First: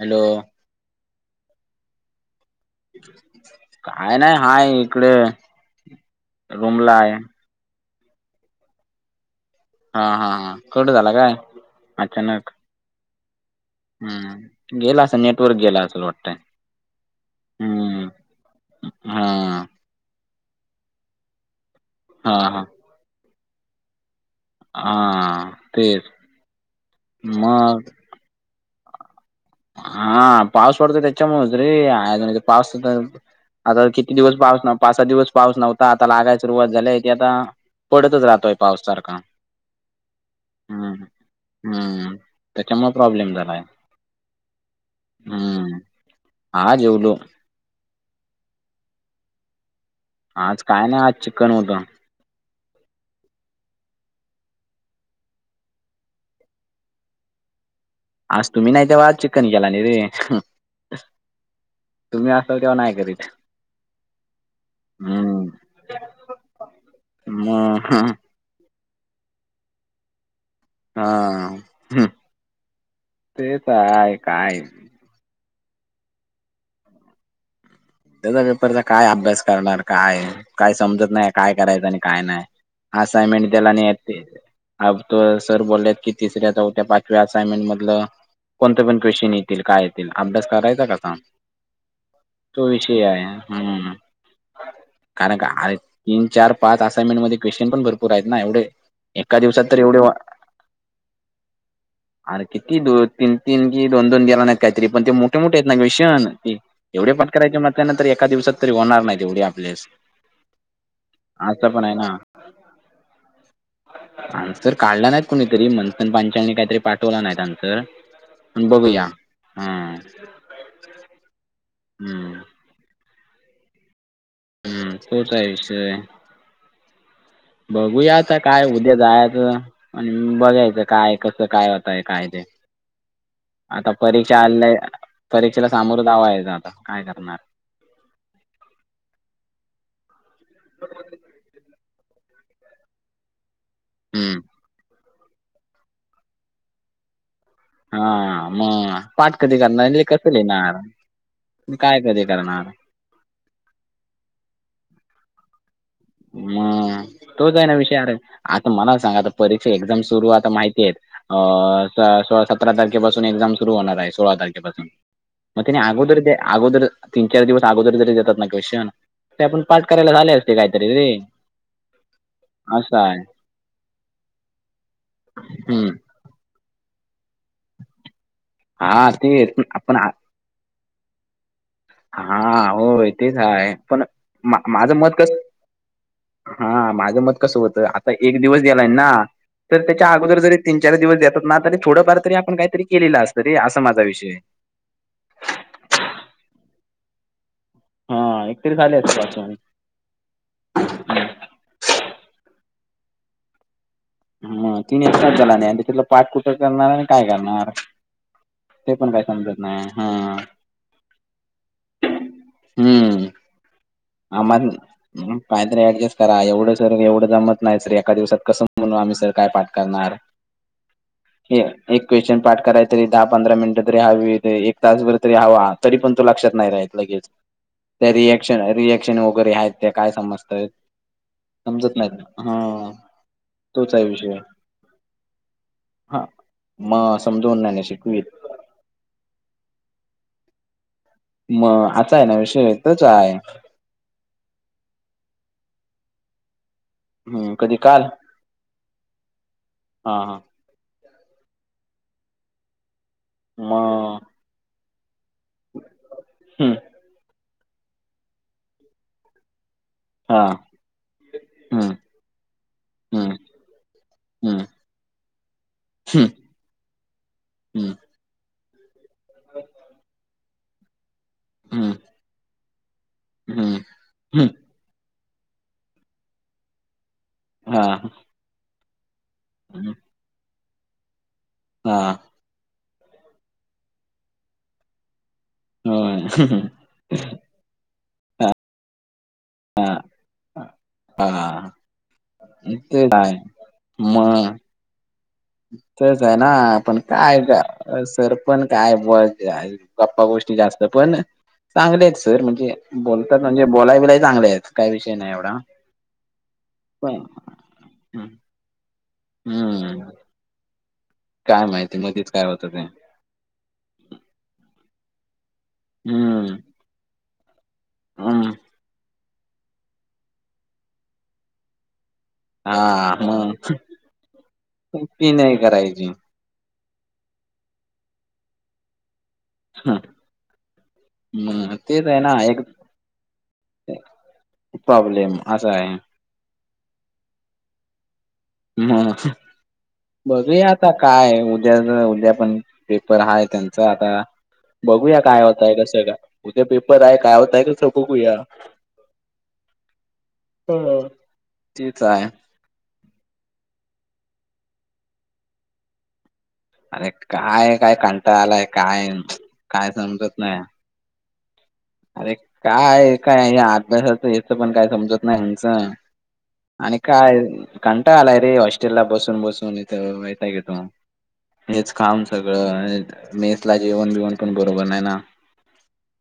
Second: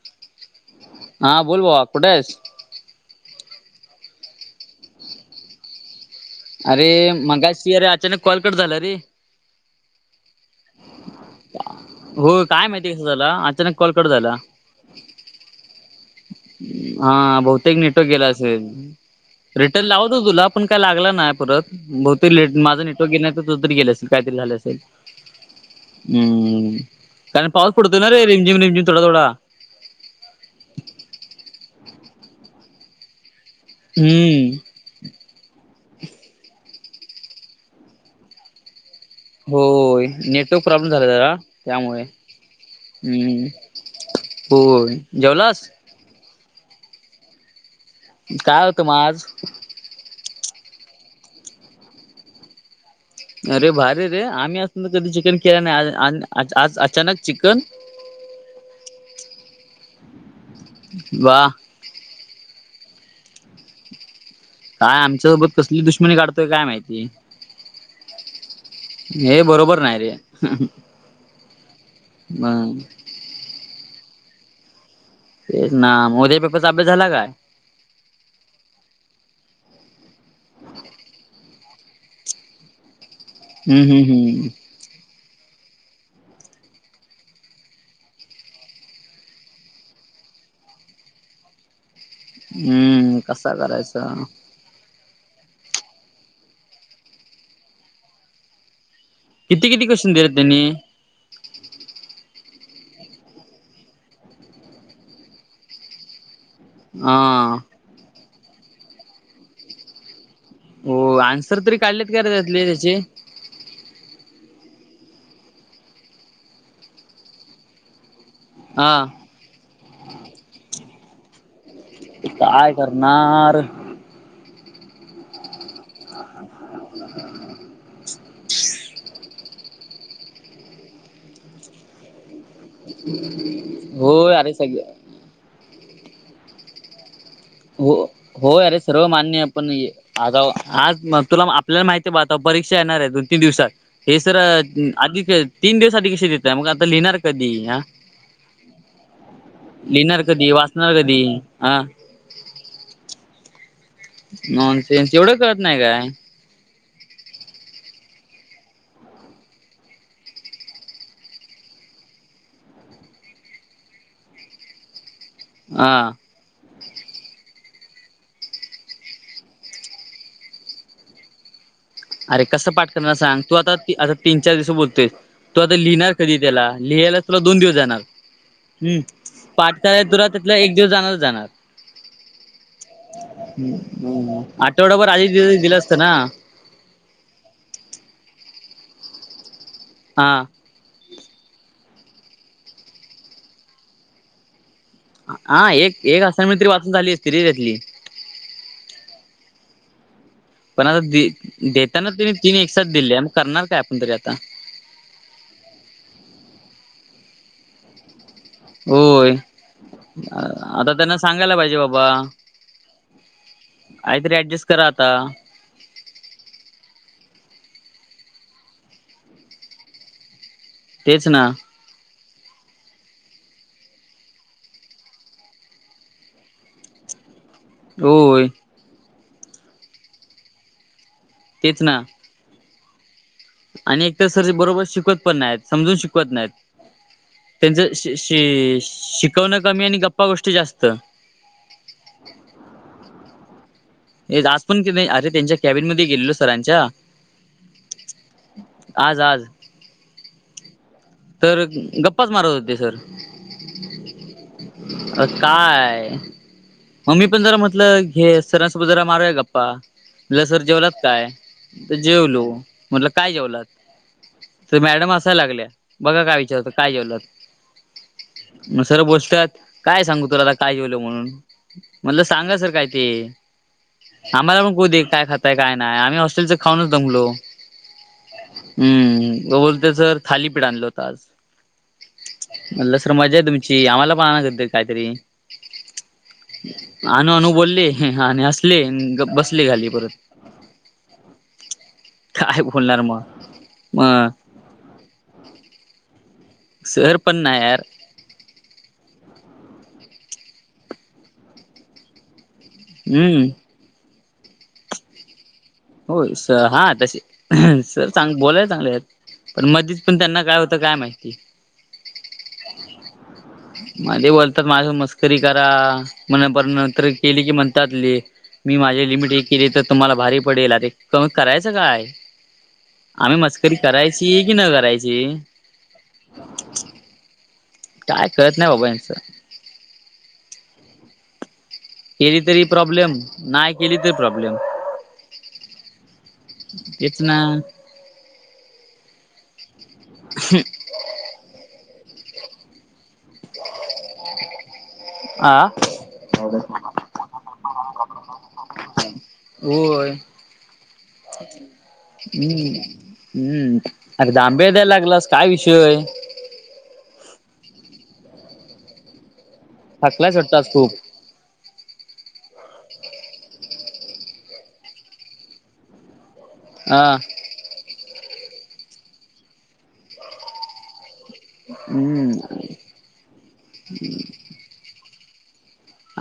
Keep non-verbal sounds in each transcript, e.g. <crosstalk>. Hello. हा बोल भावा कुठ आहेस? काय नाही हाय इकडे. अरे रूमला आहे मगाशी अरे अचानक कॉल करत झाला रे. हा - हा - हा कट झाला काय? हो अचानक काय माहिती आहे कसं झाला अचानक कॉल करत झाला. हम्म गेला असं नेटवर्क गेला असल वाट हा बहुतेक नेटवर्क गेल हा असेल तर लावत तुला पण काय लागला नाही परत बहुतेक हा लेट हा माझं नेटवक गेला नाही तर तु तरी गेले असेल काहीतरी झालं असेल. हा तेच हम्म. कारण पाऊस मग पडतोय ना रे रिमझिम- रिमझिम थोडा- थोडा. हा पाऊस पडतो त्याच्यामुळे रे अ पाऊस आता किती दिवस हम्म पाऊस ना पाच सहा दिवस पाऊस नव्हता आता लागायला सुरुवात झालीय की आता पडतच राहतोय पाऊस सारखा. होय नेटवर्क प्रॉब्लेम हम्म झाला जरा त्यामुळे हम्म त्याच्यामुळे प्रॉब्लेम हम्म. झालाय हो जेवलास? हम्म हा जेवलो. काय होतं मग आज? आज काय नाही आज चिकन होत. अरे भारी रे आम्ही असून तर कधी चिकन केला नाही आज अचानक चिकन? आज तुम्ही नाही तेव्हा चिकन केला नाही रे. वाह. तुम्ही असाल तेव्हा नाही केलेलं. काय आमच्यासोबत कसली दुश्मनी काढतोय काय माहिती? मग हे बरोबर नाही रे. हा हम्म मग ते काय- काय? ते ना उद्याच्या पेपरचा अभ्यास झाला काय? उद्याच्या पेपरचा काय अभ्यास करणार काय- काय समजत नाही काय करायचं आणि काय नाही. असयनमेंट देला हम्म न हम्म येत हम्म अ त सर बोललेत की तिसऱ्या चौथ्या पाचव्या असाइनमेंट मधलं कोणते पण क्वेशन येतील काय येतील अभ्यास करायचा कसा. तो विषय हम्म आहे कसा हम्म. करायचा कारण का तीन चार पाच असाइनमेंट मध्ये क्वेश्चन पण भरपूर आहेत ना एवढे. एका दिवसात किती तर किती एवढे क्वेश्चन दिले त्यांनी? अरे किती दो तीन तीन की दोन दोन गेला ना काहीतरी पण ते मोठे मोठे आहेत ना क्वेश्चन. एवढे हा पाठ करायचे म्हटल्यानंतर एका दिवसात तरी होणार नाहीत तेवढे आपलेस हो अन्सर असं तरी पण काढलेत का र त्यातले त्याचे? आनसर काढला नाहीत कुणीतरी मंथन पांचलनी काहीतरी पाठवला नाहीत आनसर बघू या हा हम्म. हम्म काय करणार. हम्म तोच आहे विषय. बघूया आता काय उद्या जायच. आणि बघायचं काय कसं काय होतय काय ते <unintelligible> आता होय परीक्षा अरे आल्या सगळे परीक्षेला सामोर जावा यायचां आता काय करणार. हो हो अरे सर्व मान्य पण आता आज तुला आपल्याला माहिती आहे ब. परीक्षा येणार आहे दोन तीन दिवसात हे सर हम्म आधी तीन दिवस आधी कसे देतय मग आता लिहिणार कधी हा मग पाठ कधी करणार लिहिणार कस कधी लिहिणार वाचणार कधी हा काय कधी करणार. नॉन्सेन्स एवढं कळत नाही काय. म तो काय ना विषयर आता मला सांगा आता परीक्षा एक्झाम सुरू आता माहिती आहेत. अ सतरा तारखेपासून एक्झाम सुरु होणार आहे सोळा तारखेपासून मे नाही हा आगोद्रदे. अगोदर तीन चार दिवस अगोदर जरी देतात नाका श ते आपण पाठ करायला झाले असते काय. तरी वय. अरे कसं पाठ करणार सांग तू आता आता तीन चार दिवस बोलतोयस तू आता हम्म लिहिणार. कधी त्याला लिहायला तुला दोन दिवस जाणार हा तेच पण आपण र्पाठचा तु. त्या एक दिवस जाणारच जाणार. हा होय तेच आहे पण माझं आठवड्याभर मत कस आधी दि दिलं असतं ना. हा माझं मत कसं होतं आता एक दिवस गेलाय ना तर त्याच्या अगोदर हा जरी. तीन चार दिवस देतात ना तरी थोडंफार तरी आपण काहीतरी केलेलं असतं ररी असा माझा विषय हा एक एक असाइनमेंट तरी वाचून झाली असती त्याची हा एकतरी झाली असती वाचून पण आता हम्म. देताना त तिनी एक साथ दिले मग करणार काय आपण तरी आता हम्म तिने एकटला नाही तिथलं पाठ कुठं करणार आणि काय करणार ते पण काय होय समजत नाही हा आता त्यांना सांगायला पाहिजे बाबा. हम्म काहीतरी ऍडजस्ट करा आता काहीतरी ऍडजस्ट करा एवढं सर एवढं जमत नाही सर एका दिवसात कसं म्हणून आम्ही सर काय पाठ करणार. तेच ना हे आहे. एक क्वेश्चन पाठ कराय तरी दहा पंधरा मिनिटं तरी हवी एक तासभर तरी हवा तरी पण तो लक्षात नाही राही लगेच त्या होय रिएक्शन रिएक्शन वगैरे आहेत त्या काय समजतय तेच समजत ना नाहीत. हम्म. आणि एक तर सर बरोबर शिकवत पण नाहीत समजून हा शिकवत नाहीत. मग समजवून त्यांच नाही श शिकवीत शि शिकवणं कमी आणि गप्पा गोष्टी जास्त. मग आता आहे ना विषय तोच आहे. तेच आज पण अरे त्यांच्या कॅबिन मध्ये गेलेलो सरांच्या हम्म, कधी काल? आज आज हा हा. तर गप्पाच मारत होते सर. हा! अ काय? हम्म मग मी पण जरा म्हटलं घे सरांसोबत जरा मारूया गप्पा, हा म्हणलं सर जेवलात काय? हम्म जेवलो, म्हटलं काय हम्म जेवलात? तर मॅडम हसायला लागल्या. बघा हम्म काय विचारता? काय जेवलात? हम्म मग सर बोलतात काय सांगू तुला? काय जेवलो म्हणून? हम्म म्हणलं सांगा सर काय ते? हम्म हम्म हम्म आम्हाला <unintelligible> खाऊदे काय खाताय काय नाय? आम्ही हॉस्टेलच खाऊनच दमलो. हां! हम्म, <unintelligible> थालीपीठ आणलं होतं आज. हा! म्हणलं सर मजा आहे तुमची आम्हाला पण आणायच होतं काहीतरी? होय! आणू आणू बोलले आणि हासले आणि गप बस हा हा, काय बोलणार मग <unintelligible> म मग तेच आहे ना, आपण सर पण काय नाही यार का सर पण काय बुवा काय? गप्पा गोष्टी जास्त पण चांगलेत सर म्हणजे बोलतात हम्म. म्हणजे बोलाय बिलाय चांगलेत काही विषय नाही एवढा. हो स हा तसे पण सर चांग बोलाय चांगलेत पण मधीच हम्म पण त्यांना काय हो -तं काय माहिती? काय माहिती मध्येच काय होतं ते मधी बोलतात माझ्या मस् करी करा हम्म मग नंतर केली की म्हणतातले हम्म मी माझे लिमिट एक केली तर तुम्हाला भारी पडेल अरे क करायचं काय? हा आम्ही मग मस्करी करायची कि न करायची? ती नाही करायची. काय कळतं नाही बाबा यांचं. हम्म हम्म! केली तरी प्रॉब्लेम, नाही केली तरी प्रॉब्लेम. प्रॉब्लेम असा आहे तेच ना. मग बघूया आता काय? उद्या उद्या पण पेपर हाय त्यांचा आता. बघूया काय आ होतंय? कसं काय? उद्या पेपर आहे काय होतय कसं बघूया? होय, हो. तेच आहे हम्म! हम्म, अरे जांभळे द्यायला लागलास काय विषय आहे? अरे काय काय कंटाळ आलाय काय? काय थकलायस समजत वाटतं नाही आज खूप? अरे काय काय या अभ्यासाचं याचं पण काय समजत नाही ह्यांच आणि हा काय कंटाळा आलाय रे हॉस्टेल ला बसून-बसून इथं वैताग येतो. हेच खाऊन हम्म सगळं <unintelligible> मेसला जेवण बिवण पण बरोबर नाही ना.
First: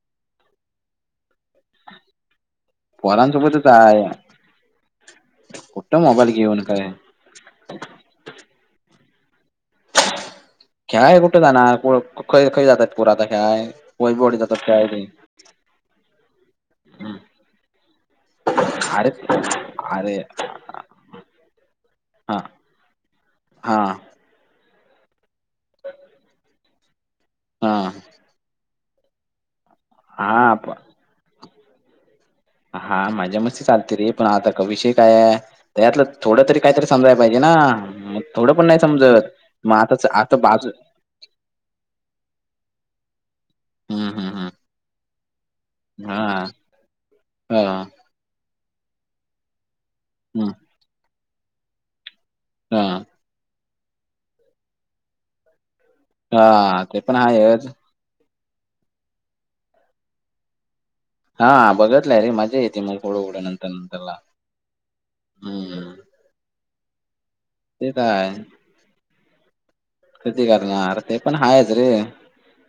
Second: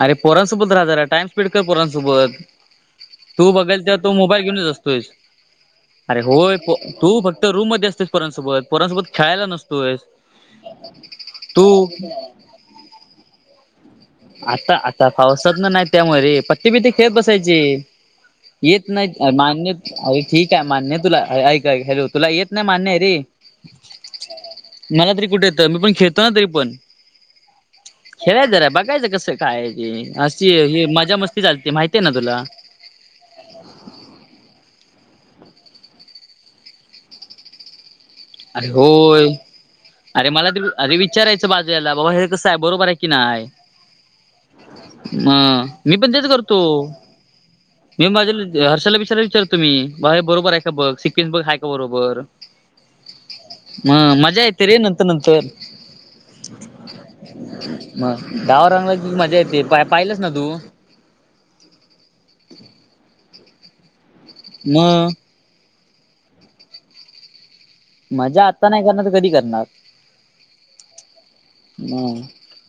अरे पोरांसोबत राहा जरा, टाइम स्पेंड कर पोरांसोबत. तू पोरांसोबतच बघेल तेव्हा तू आहे तो मोबाईल घेऊनच असतोयस, कुठं अरे मोबाईल होय घेऊन फो काय तू फक् रूममध्ये असतेस पोरांसोबत, पोरांसोबत खेळायला नुस खेळाय कुठं जाणार, पोर खय-खय जाता पोरं आता खेळाय. वैभववाडी जातात खेळाय ते आता-आता पावसात ना-नाही त्यामुळे पत्ते बित्ते खेळत बसायचे. येत अरे नाहीत अ मान्य आ अरे ठीक आहे मान्य तुला, ऐक-ऐक हॅलो तुला हा येत नाही मान्यय रे! हा. मला तरी कुठं येतं, मी पण खेळतो ना तरी पण, हा खेळाय जरा बघ कायचं कसं काय ते, अशी हा ये मजा मस्ती चालते माहिती आहे ना तुला! हा मजा मस्ती चालते रे, पण आता क विषय काये? त्यातलं थोडं तरी काहीतरी समजाय पाहिजे ना! थोडं अरे पण नाही होय समजत, मग आता अरे च-आता मला तरी बाज अरे विचारायचं बाजल्याला, बाबा हे कसंय बरोबरे की नाय? हम्म-हम्म-हम्म. मग, मी पण तेच करतो. हा मी माझ्याल हर्षलला विचारय विचारतो मी, बा हे बरोबर हम्म आहे का बघ, सिंकेस बघ हाय का बरोबर? हा. मग मजा येत रे नंतर-नंतर. हा ते पण हायच. मग, डाव रंगला की मजा येते, पाय-पाहिलंस ना तू? हा, बघतलाय रे मजा येते मग थोडं-थोडं नंतर-नंतरला. म. हम्म. ते काय मज्जा आता नाही करणार तर कधी करणार? कधी करणार ते पण हायच रे, मग.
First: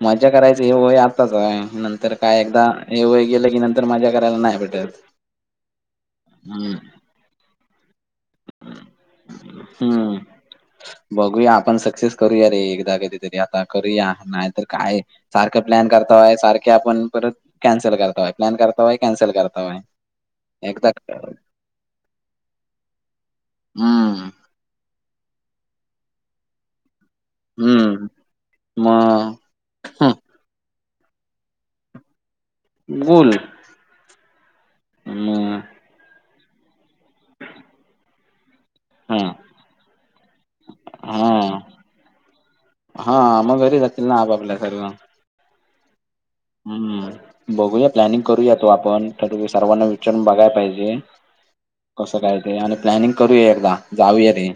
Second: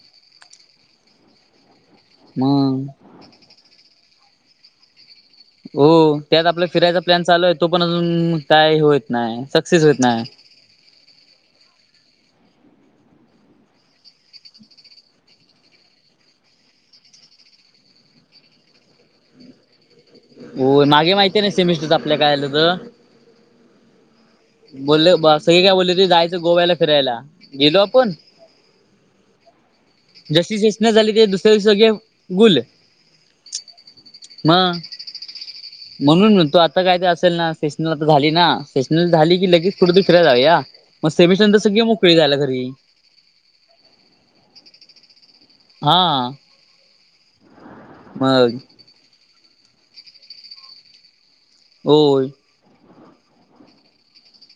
मज्जा करायच हे आताच आहे नं तर काय एकदा, मग हे वय गेलं की नंतर मजा करायला नाय भेटत. हो, त्यात आपला हम्म फिरायचा प्लॅन चालू आहे तो पण अजून काय होईत नाय, सक्सेस होत हम्म नाय. बघूया आपण सक्सेस करूया रे एकदा, कधीतरी आता करूया नाही तर काय सारखं प्लॅन करतावाय, सारखे आपण परत कॅन्सल करतावाय प्लॅन करतावाय कॅन्सल करतावाय. हो एकदा मागे माहिती आहे ना, सेमिस्टरच आपल्या काय आलेलं. हम्म बोलले बा सई काय बोलली होते, जायचं गोव्याला फिरायला. गेलो हम्म आपण? मग हं, जशी सुचणा झाली ते दुसऱ्या दिवशी सगळे गुल. गुल. मग, म्हणून म्हणतो आता काय तर असेल ना सेशनला झाली ना, सेशनल हा झाली की लगेच कुठं तरी फिरायला जावुया, मग सेमिशनर नंतर हा सगळी मोकळी जायला घरी. हा मग घरी जातील ना, आपआपल्या सर्व. हा. हम्म, बघूया प्लॅनिंग करूया मग तो आपण ठरवु, सर्वांना विचारून बघाय पायजे. कसं होय काय ते, आणि प्लॅनिंग करूया एकदा जाऊया रे,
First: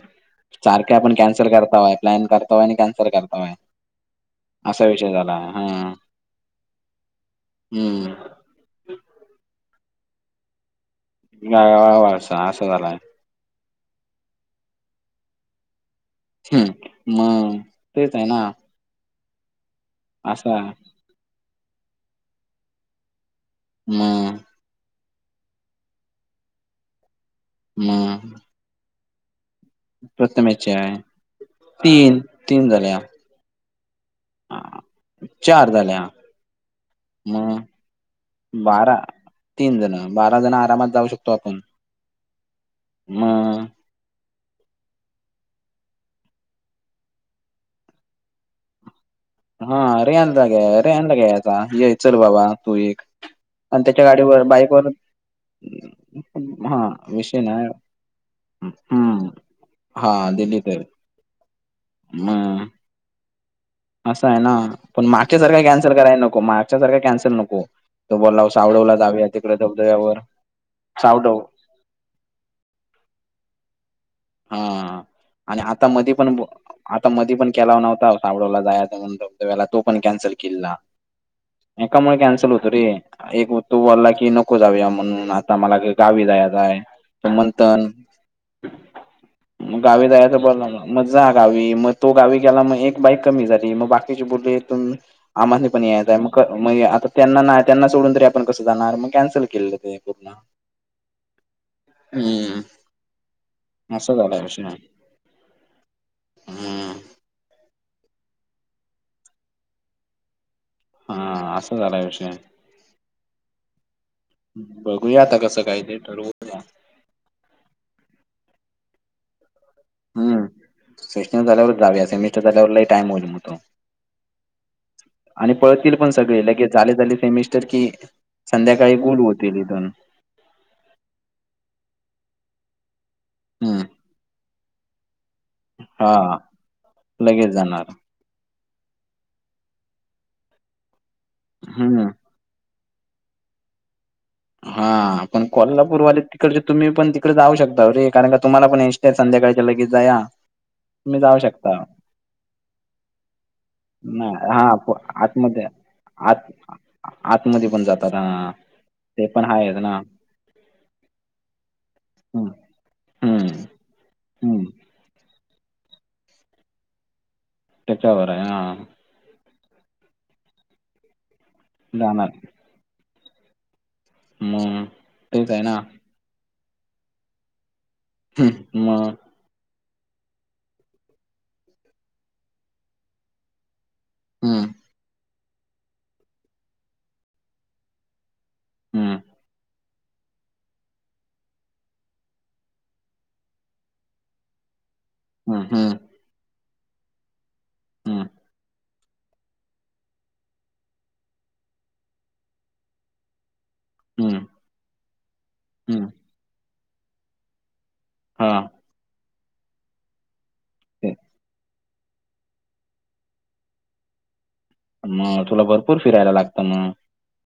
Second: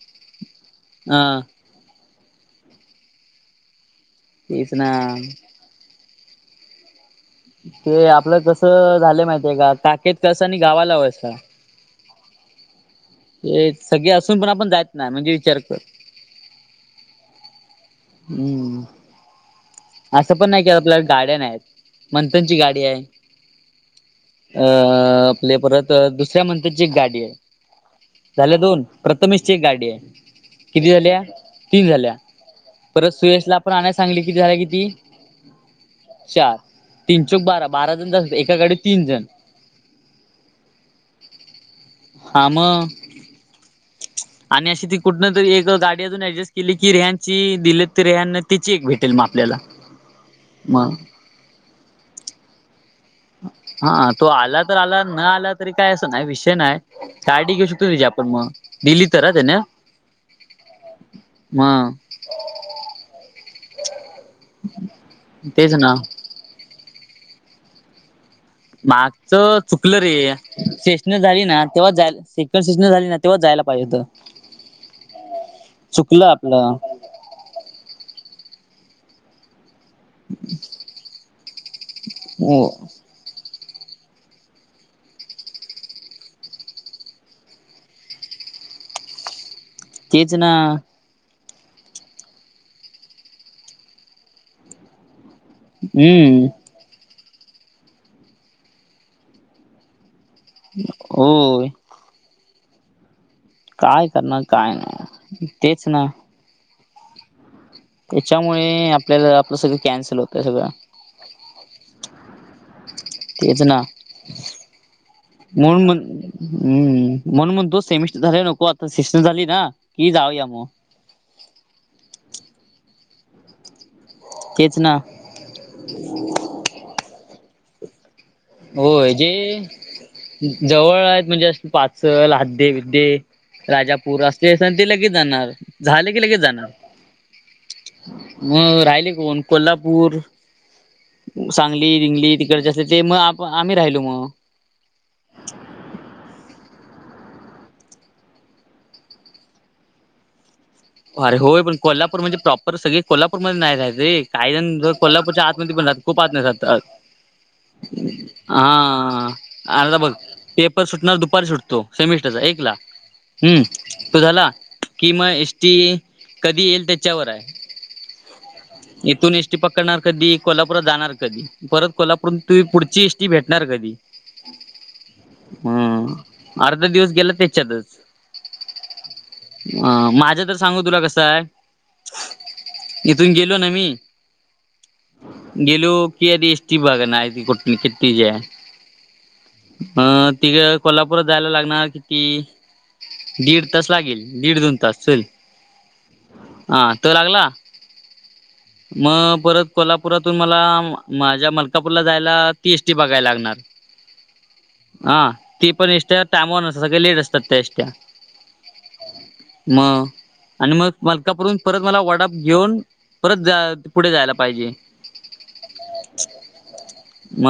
सारखे आपण हा कॅन्सल कर काय प्लॅन करतावाय, आणि कॅन्सल करतावाय तेच असा विषय ना. झाला हं. ते आपलं कस झालंय माहितीये का, खाकेत कळसा आनी गावाला वळसा. गावा वळसा असं झालय. तेच सगळे असून पण आपण जायेत नाय, म्हणजे विचार कर. हम्म म. हम्म. असं पण असा नाही की आपल्या गाड्या नाहीत, मंथनची गाडी आहे, मं अं आपले परंत दुसऱ्यां म्हणंतरची एक गांडी आहे मं प्रथमेश ची गांडी किती आहे झाल्या तीनं झाल्यां तीन तीन झाल्या परं सुशलां पणं सांगली की आ, चार तीनं चौक बारा बारा जणं जातांत एकांकडे तीनं जणं तीनं जणं बारा जणं आरामांत जाऊं शकतो आपणं हां मंग मं अच्छा आणि अशी ती कुंठन तरी एक गांडी अजूंन ऍडजस्ट केली की रेहची दिली तरं रेहं तिची एक भेटं ते मां आपल्यांला हां रियालां घ्यां रियाला घ्यां यांचा ये चलं बाबां तूं एक आणि त्याच्या हां तो गाडीवर आंला तरं बाईकवर आंला नं आंला तरी कायं असं नाहीं विषय हा नाहीं विषय गांडी ना घेऊ शकतो तझे आपणं मंग दिलं तरां त्यांना हां दिल्लीतं आहे मं हम्मं असं आहे नां पणं मागच्यांसारखा तेच कॅन्सल ना करांयला नको मागच्यांसारखा कॅन्सल नको तो बोलां मागचं चुकलं रे सेशन सावडव झाली नां तेव्हां जायंला सेकंड सेजन झाली नां तेंव्हां जायंला पाहिजे हों हां आणि आंता मध्यें पणं आपलं तां मधं पणं केलां नव्हतां साबडवलां जायं वलां तो पणं कॅन्सल केललां एकांमुळे कॅन्सल हो होतो रे एक तो वलां की नको जाऊंया म्हणूंन आंता मलां गांवी जायचं आहे मंथन गं गांवी तेच जायचं ना बरं लागलं मं जां गांवी मंग तो गांवी गेलां मंग एक बाईक कमी झांली मंग बाकीची बोलेथून आम्हांने पणं यायचं आहे हम्म मगं म्हं आंता त्यांना नाहीं त्यांना सोडूंन तरी आपणं कसं जाणारं मंग कॅन्सलं केलेलं ते पूर्ण हो हम्मं कायं करणारं कायं नाहीं तेचं नां हम्म त्यांच्यामुळे आपल्यांला आपलं सगळं कॅन्सल होतंय सगळं हां असां झालां विषय तेचं नां बघूया आता कसं काय म्हूंन म्हं ते ठरवूया हम्मं म्हंण मंग तो सेमिस्टर झालां नको आंता सिस्टरं झाली नां की जाऊंया मंग सेशनर झावरं जां यां सेमस्टर झाल्यांवरलांही टाइमोललं मतो तेचं नां आणि पळतील पणं सगळें लं के झाले झाले सेमिस्टर कि संध्याकाळी गोल होतील इं देने जवळं आहेतं म्हणजे असं पाचंल हद्दं बिद्दे हम्म राजांपूर असले असं ते लगेचं जाणारं झाले की लगेचं जाणारं लगेचं जाणारं मंग राहिले कोणं कोल्हापूर सांगली हम्म रिंगली तिकडच्यां ते मगं आपणं आम्हीं राहिलो मंग हां पणं कोल्हापूरवाले तिकडं तुम्हीं पणं तिकडे जाऊं शकता रे कारणं कां तुम्हांला पणं इ. ते संध्याकाळच्या लगेच जाया. तुम्ही अरे जाऊ होय पण शकता कोल्हापूर म्हणजे प्रॉपर सगळे कोल्हापूरमध्येध्ये नाही राहायच. रे नाही कायही हा जण प कोल्हापूरच्या आतमध्ये पण रहातात खूप आत म्यध्ये रहातात आतमध्ये पण जातात हा ते हा. पण आहेत अता ना बघ पेपर सुटणार दुपारी सुटतो सेमिस्टरचा हम्म एक ला. हम्म तो झाला हम्म कि मग एस टी कधी येईल? त्याच्यावर आहे. त्याच्यावर आहे ह. इथून एस टी पकडणार कधी कोल्हापुरात जाणार कधी परत जाणार कोल्हापूरात तु पुढची एटी भेटणार कधी मग तेच आहे ना अर्धा दिवस गेला त्याच्यातच हम्म मग अ.. माझ तर सांगू तुला कस आहे इथून गेलो ना मी हम् गेलो कि आधी एसटी बघणार ती कुठ कींती आहे. हम्म. तिथं नं कोल्हापूरात जायला लागणार किती. दीड दोन तास लागेल दीड, दोन तास चल. हम हम. हा तो लागला. हम्म. ह. मग परत कोल्हापुरातून मला माझ्या मलकापूरला जायला ती एसटी बघायला लागणार. हम्म. हा ते पण एस हम्म ट्या टायमावर नसतात सगळे लेट असतात त्या हा. मग आणि मग ते मालकापूर परत मला वाडाप घेऊन. परत जा पुढे जायला पाहिजे. मग तुला भरपूर फिरायला लागतं ना. म